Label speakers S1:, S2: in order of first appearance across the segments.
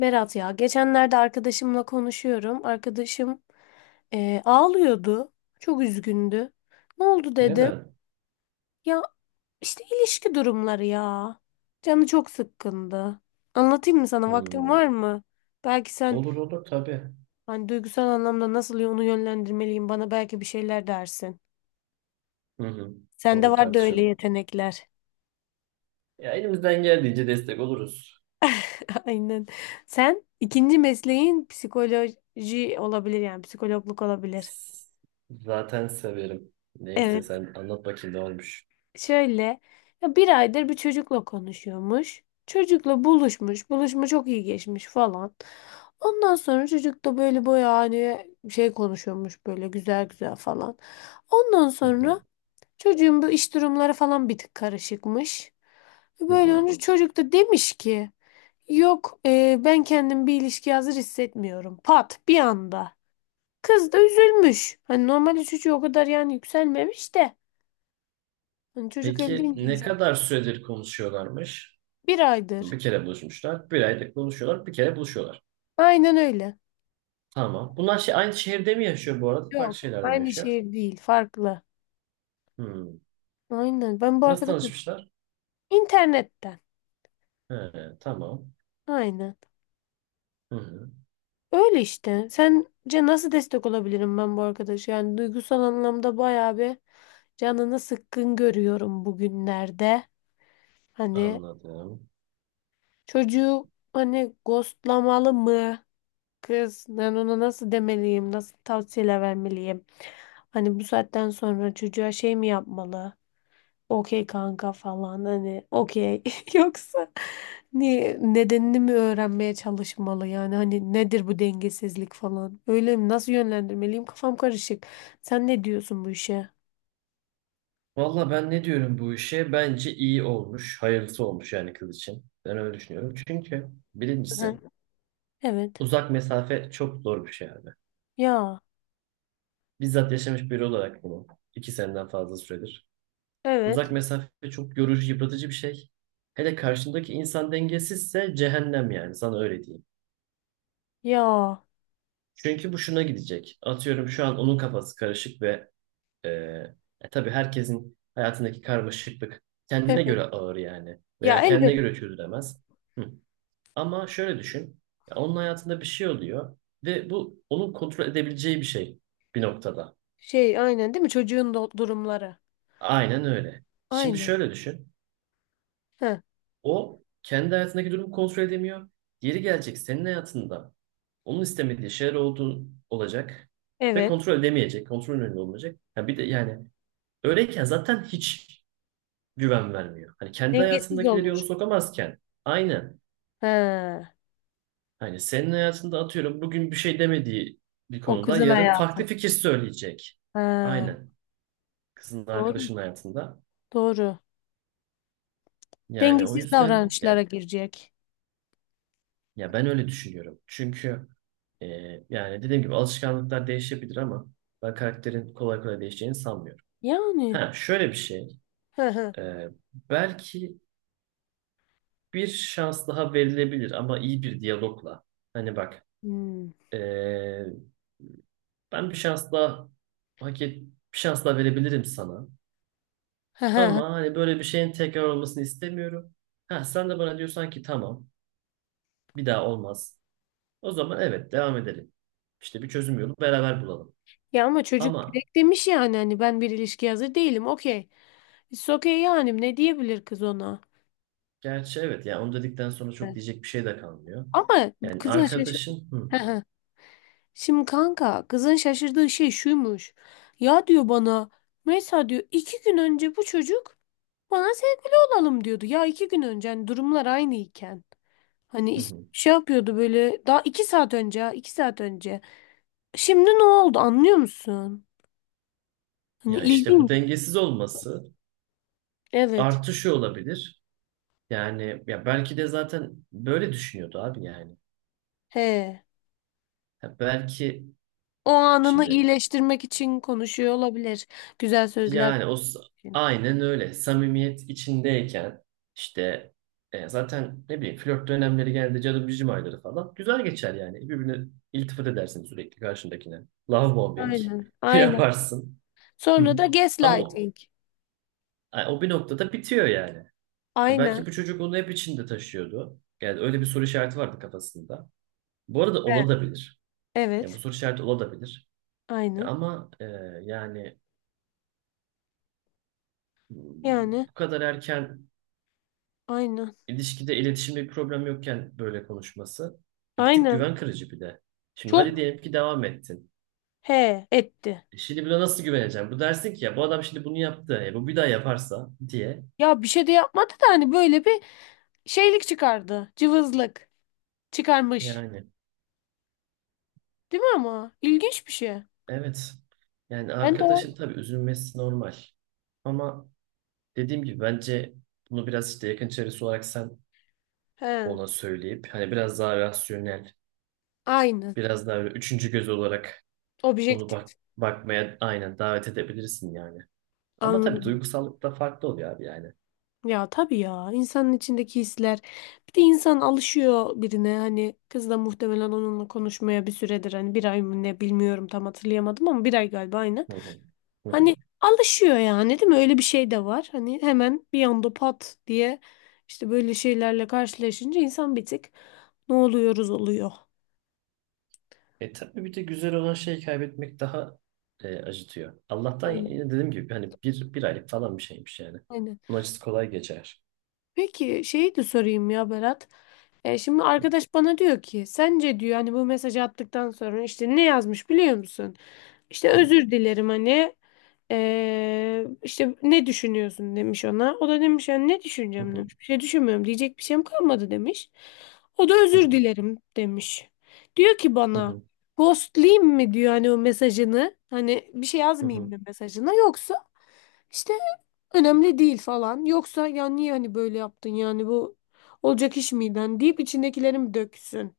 S1: Berat ya geçenlerde arkadaşımla konuşuyorum. Arkadaşım ağlıyordu. Çok üzgündü. Ne oldu dedim.
S2: Neden?
S1: Ya işte ilişki durumları ya. Canı çok sıkkındı. Anlatayım mı sana? Vaktin
S2: Hmm.
S1: var mı? Belki sen
S2: Olur olur tabii.
S1: hani duygusal anlamda nasıl onu yönlendirmeliyim bana belki bir şeyler dersin.
S2: Hı hı.
S1: Sende
S2: Olur
S1: var da öyle
S2: tartışalım.
S1: yetenekler.
S2: Ya elimizden geldiğince destek oluruz.
S1: Aynen. Sen ikinci mesleğin psikoloji olabilir yani psikologluk olabilir.
S2: S- Zaten severim. Neyse
S1: Evet.
S2: sen anlat bakayım ne olmuş.
S1: Şöyle ya bir aydır bir çocukla konuşuyormuş. Çocukla buluşmuş. Buluşma çok iyi geçmiş falan. Ondan sonra çocuk da böyle bayağı hani şey konuşuyormuş böyle güzel güzel falan. Ondan
S2: Hı hı.
S1: sonra çocuğun bu iş durumları falan bir tık karışıkmış.
S2: Hı
S1: Böyle
S2: hı.
S1: onu çocuk da demiş ki yok ben kendim bir ilişkiye hazır hissetmiyorum. Pat bir anda. Kız da üzülmüş. Hani normalde çocuğu o kadar yani yükselmemiş de. Hani çocuk öyle
S2: Peki
S1: deyince
S2: ne
S1: insan.
S2: kadar süredir konuşuyorlarmış?
S1: Bir aydır.
S2: Bir kere buluşmuşlar. Bir aydır konuşuyorlar. Bir kere buluşuyorlar.
S1: Aynen öyle.
S2: Tamam. Bunlar şey, aynı şehirde mi yaşıyor bu arada? Farklı
S1: Yok.
S2: şehirlerde mi
S1: Aynı
S2: yaşıyor?
S1: şehir değil. Farklı.
S2: Hmm.
S1: Aynen. Ben bu
S2: Nasıl
S1: arkadaşım.
S2: tanışmışlar?
S1: İnternetten.
S2: He, tamam.
S1: Aynen.
S2: Hı hı.
S1: Öyle işte. Sence nasıl destek olabilirim ben bu arkadaşa? Yani duygusal anlamda bayağı bir canını sıkkın görüyorum bugünlerde. Hani
S2: Anladım.
S1: çocuğu hani ghostlamalı mı? Kız ben ona nasıl demeliyim? Nasıl tavsiyeler vermeliyim? Hani bu saatten sonra çocuğa şey mi yapmalı? Okey kanka falan hani okey yoksa niye nedenini mi öğrenmeye çalışmalı yani hani nedir bu dengesizlik falan öyle mi nasıl yönlendirmeliyim kafam karışık sen ne diyorsun bu işe?
S2: Valla ben ne diyorum bu işe? Bence iyi olmuş, hayırlısı olmuş yani kız için. Ben öyle düşünüyorum. Çünkü
S1: Hı,
S2: birincisi
S1: evet,
S2: uzak mesafe çok zor bir şey abi.
S1: ya.
S2: Bizzat yaşamış biri olarak bunu 2 seneden fazla süredir.
S1: Evet.
S2: Uzak mesafe çok yorucu, yıpratıcı bir şey. Hele karşındaki insan dengesizse cehennem yani sana öyle diyeyim.
S1: Ya.
S2: Çünkü bu şuna gidecek. Atıyorum şu an onun kafası karışık ve e, tabii herkesin hayatındaki karmaşıklık kendine
S1: Evet.
S2: göre ağır yani.
S1: Ya
S2: Veya kendine
S1: elbet.
S2: göre çözülemez. Hı. Ama şöyle düşün. Ya onun hayatında bir şey oluyor ve bu onun kontrol edebileceği bir şey bir noktada.
S1: Şey aynen değil mi çocuğun durumları,
S2: Aynen öyle. Şimdi
S1: aynen.
S2: şöyle düşün.
S1: Heh,
S2: O kendi hayatındaki durumu kontrol edemiyor. Yeri gelecek senin hayatında onun istemediği şeyler olduğu olacak ve
S1: evet,
S2: kontrol edemeyecek, kontrol önünde olmayacak. Ya bir de yani öyleyken zaten hiç güven vermiyor. Hani kendi
S1: dengesiz
S2: hayatındakileri
S1: olur.
S2: yoluna sokamazken, aynen,
S1: He,
S2: hani senin hayatında atıyorum bugün bir şey demediği bir
S1: o
S2: konuda
S1: kızın
S2: yarın
S1: hayatı.
S2: farklı fikir söyleyecek.
S1: He,
S2: Aynen. Kızın
S1: doğru,
S2: arkadaşının hayatında.
S1: doğru,
S2: Yani o
S1: dengesiz
S2: yüzden
S1: davranışlara
S2: ya,
S1: girecek.
S2: ben öyle düşünüyorum. Çünkü e, yani dediğim gibi alışkanlıklar değişebilir ama ben karakterin kolay kolay değişeceğini sanmıyorum.
S1: Yani.
S2: Ha, şöyle bir şey.
S1: Hı hı.
S2: e, Belki bir şans daha verilebilir ama iyi bir diyalogla. Hani bak,
S1: Hmm.
S2: e, ben bir şans daha hak et, bir şans daha verebilirim sana.
S1: Hı hı.
S2: Ama hani böyle bir şeyin tekrar olmasını istemiyorum. Ha, sen de bana diyorsan ki tamam, bir daha olmaz. O zaman evet, devam edelim. İşte bir çözüm yolu beraber bulalım.
S1: Ya ama çocuk
S2: Ama
S1: direkt demiş yani hani ben bir ilişkiye hazır değilim. Okey. It's okay yani ne diyebilir kız ona?
S2: gerçi evet, yani onu dedikten sonra çok
S1: Evet.
S2: diyecek bir şey de kalmıyor.
S1: Ama
S2: Yani
S1: kızın şaşır...
S2: arkadaşın, hı,
S1: Hı hı. Şimdi kanka kızın şaşırdığı şey şuymuş. Ya diyor bana mesela diyor iki gün önce bu çocuk bana sevgili olalım diyordu. Ya iki gün önce hani durumlar aynıyken. Hani
S2: hı, hı.
S1: şey yapıyordu böyle daha iki saat önce ha, iki saat önce. Şimdi ne oldu anlıyor musun? Hani
S2: Ya işte bu
S1: ilginç.
S2: dengesiz olması
S1: Evet.
S2: artışı olabilir. Yani ya belki de zaten böyle düşünüyordu abi yani.
S1: He.
S2: Ha belki
S1: O anını
S2: şimdi,
S1: iyileştirmek için konuşuyor olabilir. Güzel sözler
S2: yani o
S1: için.
S2: aynen öyle. Samimiyet içindeyken işte zaten ne bileyim flört dönemleri geldi, cadı bicim ayları falan. Güzel geçer yani. Birbirine iltifat edersin sürekli karşındakine. Love bombing
S1: Aynen. Aynen.
S2: yaparsın. Hı.
S1: Sonra da
S2: Ama o,
S1: gaslighting.
S2: ay, o bir noktada bitiyor yani.
S1: Aynen.
S2: Belki bu çocuk onu hep içinde taşıyordu. Yani öyle bir soru işareti vardı kafasında. Bu arada
S1: He.
S2: olabilir. Yani bu
S1: Evet.
S2: soru işareti olabilir.
S1: Aynen.
S2: Ama yani
S1: Yani
S2: bu kadar erken
S1: aynen.
S2: İlişkide, iletişimde bir problem yokken böyle konuşması bir tık
S1: Aynen.
S2: güven kırıcı bir de. Şimdi hadi
S1: Çok
S2: diyelim ki devam ettin.
S1: he etti.
S2: Şimdi buna nasıl güveneceğim? Bu dersin ki ya bu adam şimdi bunu yaptı. Bu bir daha yaparsa diye.
S1: Ya bir şey de yapmadı da hani böyle bir şeylik çıkardı. Cıvızlık çıkarmış.
S2: Yani
S1: Değil mi ama? İlginç bir şey.
S2: evet. Yani
S1: Ben de o-
S2: arkadaşın tabii üzülmesi normal. Ama dediğim gibi bence bunu biraz işte yakın çevresi olarak sen
S1: he.
S2: ona söyleyip hani biraz daha rasyonel,
S1: Aynen.
S2: biraz daha böyle üçüncü göz olarak onu bak
S1: Objektif.
S2: bakmaya aynen davet edebilirsin yani. Ama tabii
S1: Anladım.
S2: duygusallık da farklı oluyor abi yani.
S1: Ya tabii ya insanın içindeki hisler bir de insan alışıyor birine hani kız da muhtemelen onunla konuşmaya bir süredir hani bir ay mı ne bilmiyorum tam hatırlayamadım ama bir ay galiba aynen.
S2: Hı hı. Hı hı.
S1: Hani alışıyor yani değil mi öyle bir şey de var hani hemen bir anda pat diye işte böyle şeylerle karşılaşınca insan bir tık ne oluyoruz oluyor.
S2: E tabii bir de güzel olan şeyi kaybetmek daha acıtıyor. Allah'tan
S1: Aynen,
S2: yine dediğim gibi hani bir aylık falan bir şeymiş yani.
S1: aynen.
S2: Bunun acısı kolay geçer.
S1: Peki şeyi de sorayım ya Berat. E şimdi arkadaş bana diyor ki sence diyor hani bu mesajı attıktan sonra işte ne yazmış biliyor musun? İşte
S2: Hı.
S1: özür dilerim hani işte ne düşünüyorsun demiş ona. O da demiş yani ne
S2: Hı
S1: düşüneceğim
S2: hı.
S1: demiş. Bir şey düşünmüyorum diyecek bir şeyim kalmadı demiş. O da
S2: Hı
S1: özür
S2: hı.
S1: dilerim demiş. Diyor ki
S2: Hı
S1: bana
S2: hı.
S1: ghostlayayım mi diyor hani o mesajını. Hani bir şey
S2: Hı
S1: yazmayayım
S2: hı.
S1: mı mesajına yoksa işte önemli değil falan. Yoksa ya niye hani böyle yaptın yani bu olacak iş miyden deyip içindekilerim döksün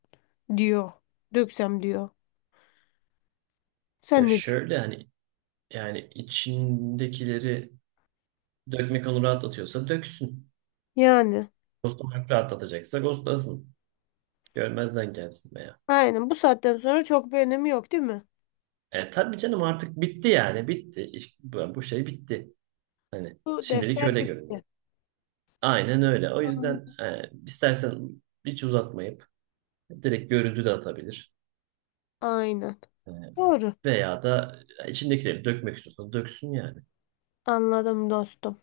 S1: diyor. Döksem diyor. Sen
S2: Ya
S1: ne diyorsun?
S2: şöyle hani yani içindekileri dökmek onu rahatlatıyorsa döksün.
S1: Yani.
S2: Ghostlamak rahatlatacaksa ghostlasın. Görmezden gelsin veya.
S1: Aynen bu saatten sonra çok bir önemi yok değil mi?
S2: E tabii canım artık bitti yani bitti. Bu, şey bitti. Hani
S1: Bu
S2: şimdilik
S1: defter
S2: öyle
S1: bitti.
S2: görünüyor. Aynen öyle. O yüzden istersen hiç uzatmayıp direkt görüntü de atabilir.
S1: Aynen.
S2: E,
S1: Doğru.
S2: Veya da içindekileri dökmek istiyorsan döksün yani.
S1: Anladım dostum.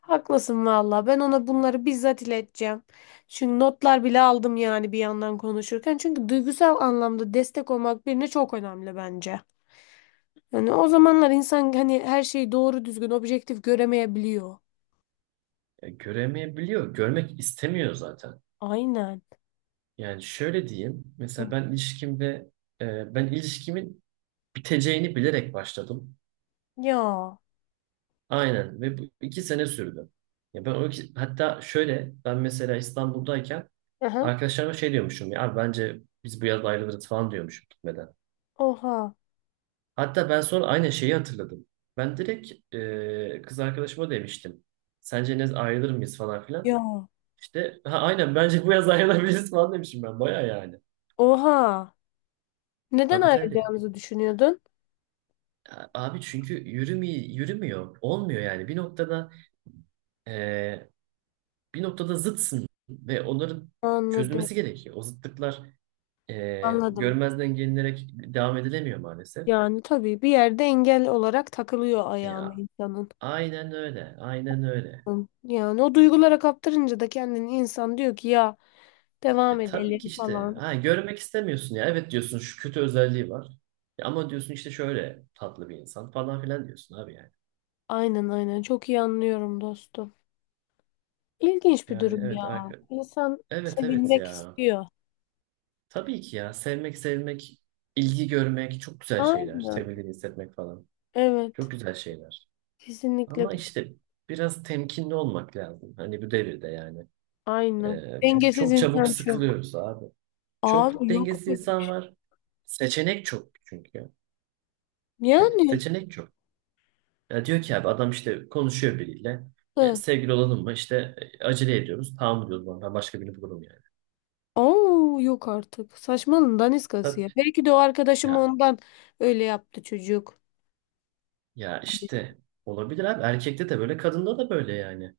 S1: Haklısın valla. Ben ona bunları bizzat ileteceğim. Çünkü notlar bile aldım yani bir yandan konuşurken. Çünkü duygusal anlamda destek olmak birine çok önemli bence. Yani o zamanlar insan hani her şeyi doğru düzgün objektif göremeyebiliyor.
S2: Göremeyebiliyor. Görmek istemiyor zaten.
S1: Aynen.
S2: Yani şöyle diyeyim. Mesela ben ilişkimin biteceğini bilerek başladım.
S1: Ya.
S2: Aynen, ve bu 2 sene sürdü. Ya ben hatta şöyle ben mesela İstanbul'dayken
S1: Aha.
S2: arkadaşlarıma şey diyormuşum, ya abi bence biz bu yaz ayrılırız falan diyormuşum gitmeden.
S1: Oha.
S2: Hatta ben sonra aynı şeyi hatırladım. Ben direkt kız arkadaşıma demiştim. Sence ne, ayrılır mıyız falan filan.
S1: Ya.
S2: İşte ha, aynen bence bu yaz ayrılabiliriz falan demişim ben. Baya yani.
S1: Oha. Neden
S2: Tabii tabii.
S1: ayrılacağınızı düşünüyordun?
S2: Ya, abi çünkü yürümüyor, yürümüyor. Olmuyor yani. E, bir noktada zıtsın ve onların
S1: Anladım.
S2: çözülmesi gerekiyor. O zıtlıklar
S1: Anladım.
S2: görmezden gelinerek devam edilemiyor maalesef.
S1: Yani tabii bir yerde engel olarak takılıyor ayağına
S2: Ya,
S1: insanın.
S2: aynen öyle. Aynen öyle.
S1: Yani o duygulara kaptırınca da kendini insan diyor ki ya devam
S2: E tabii
S1: edelim
S2: ki işte.
S1: falan.
S2: Ha, görmek istemiyorsun ya. Evet diyorsun, şu kötü özelliği var. Ya ama diyorsun işte şöyle tatlı bir insan falan filan diyorsun abi yani.
S1: Aynen, aynen çok iyi anlıyorum dostum. İlginç bir
S2: Yani
S1: durum ya.
S2: evet.
S1: İnsan
S2: Evet evet
S1: sevilmek
S2: ya.
S1: istiyor.
S2: Tabii ki ya. Sevmek, sevilmek, ilgi görmek çok güzel şeyler.
S1: Aynen.
S2: Sevildiğini hissetmek falan.
S1: Evet.
S2: Çok güzel şeyler.
S1: Kesinlikle.
S2: Ama işte biraz temkinli olmak lazım. Hani bu devirde yani.
S1: Aynen.
S2: Çünkü
S1: Dengesiz
S2: çok çabuk
S1: insan çok.
S2: sıkılıyoruz abi. Çok
S1: Abi yok.
S2: dengesiz insan var. Seçenek çok çünkü. Hani
S1: Yani.
S2: seçenek çok. Ya diyor ki abi, adam işte konuşuyor biriyle.
S1: Hı.
S2: Sevgili olalım mı? İşte acele ediyoruz. Tamam diyoruz, ben başka birini bulurum yani.
S1: Oo, yok artık. Saçmalığın daniskası ya.
S2: Tabii.
S1: Belki de o arkadaşım
S2: Ya,
S1: ondan öyle yaptı çocuk.
S2: ya, işte olabilir abi. Erkekte de böyle, kadında da böyle yani.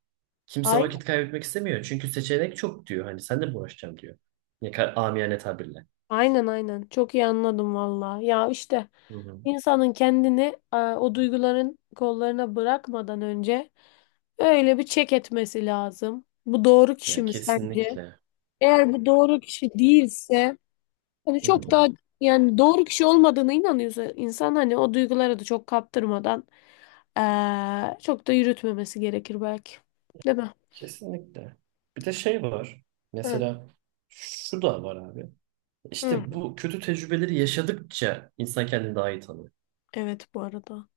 S2: Kimse
S1: Ay.
S2: vakit kaybetmek istemiyor. Çünkü seçenek çok diyor. Hani sen de mi uğraşacaksın diyor. Ne kadar amiyane tabirle.
S1: Aynen, aynen. Çok iyi anladım valla. Ya işte
S2: Hı hı.
S1: insanın kendini o duyguların kollarına bırakmadan önce öyle bir çek etmesi lazım. Bu doğru kişi
S2: Yani
S1: mi sence?
S2: kesinlikle.
S1: Eğer bu doğru kişi değilse hani
S2: Hı
S1: çok
S2: hı.
S1: daha yani doğru kişi olmadığına inanıyorsa insan hani o duygulara da çok kaptırmadan çok da yürütmemesi gerekir belki. Değil mi?
S2: Kesinlikle. Bir de şey var.
S1: Hı.
S2: Mesela şu da var abi.
S1: Hı.
S2: İşte bu kötü tecrübeleri yaşadıkça insan kendini daha iyi tanıyor.
S1: Evet bu arada.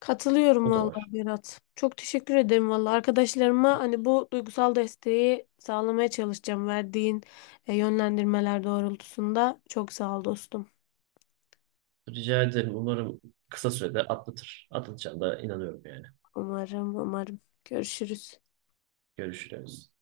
S1: Katılıyorum
S2: O da var.
S1: vallahi Berat. Çok teşekkür ederim vallahi. Arkadaşlarıma hani bu duygusal desteği sağlamaya çalışacağım. Verdiğin yönlendirmeler doğrultusunda. Çok sağ ol dostum.
S2: Rica ederim. Umarım kısa sürede atlatır. Atlatacağına da inanıyorum yani.
S1: Umarım, umarım. Görüşürüz.
S2: Görüşürüz.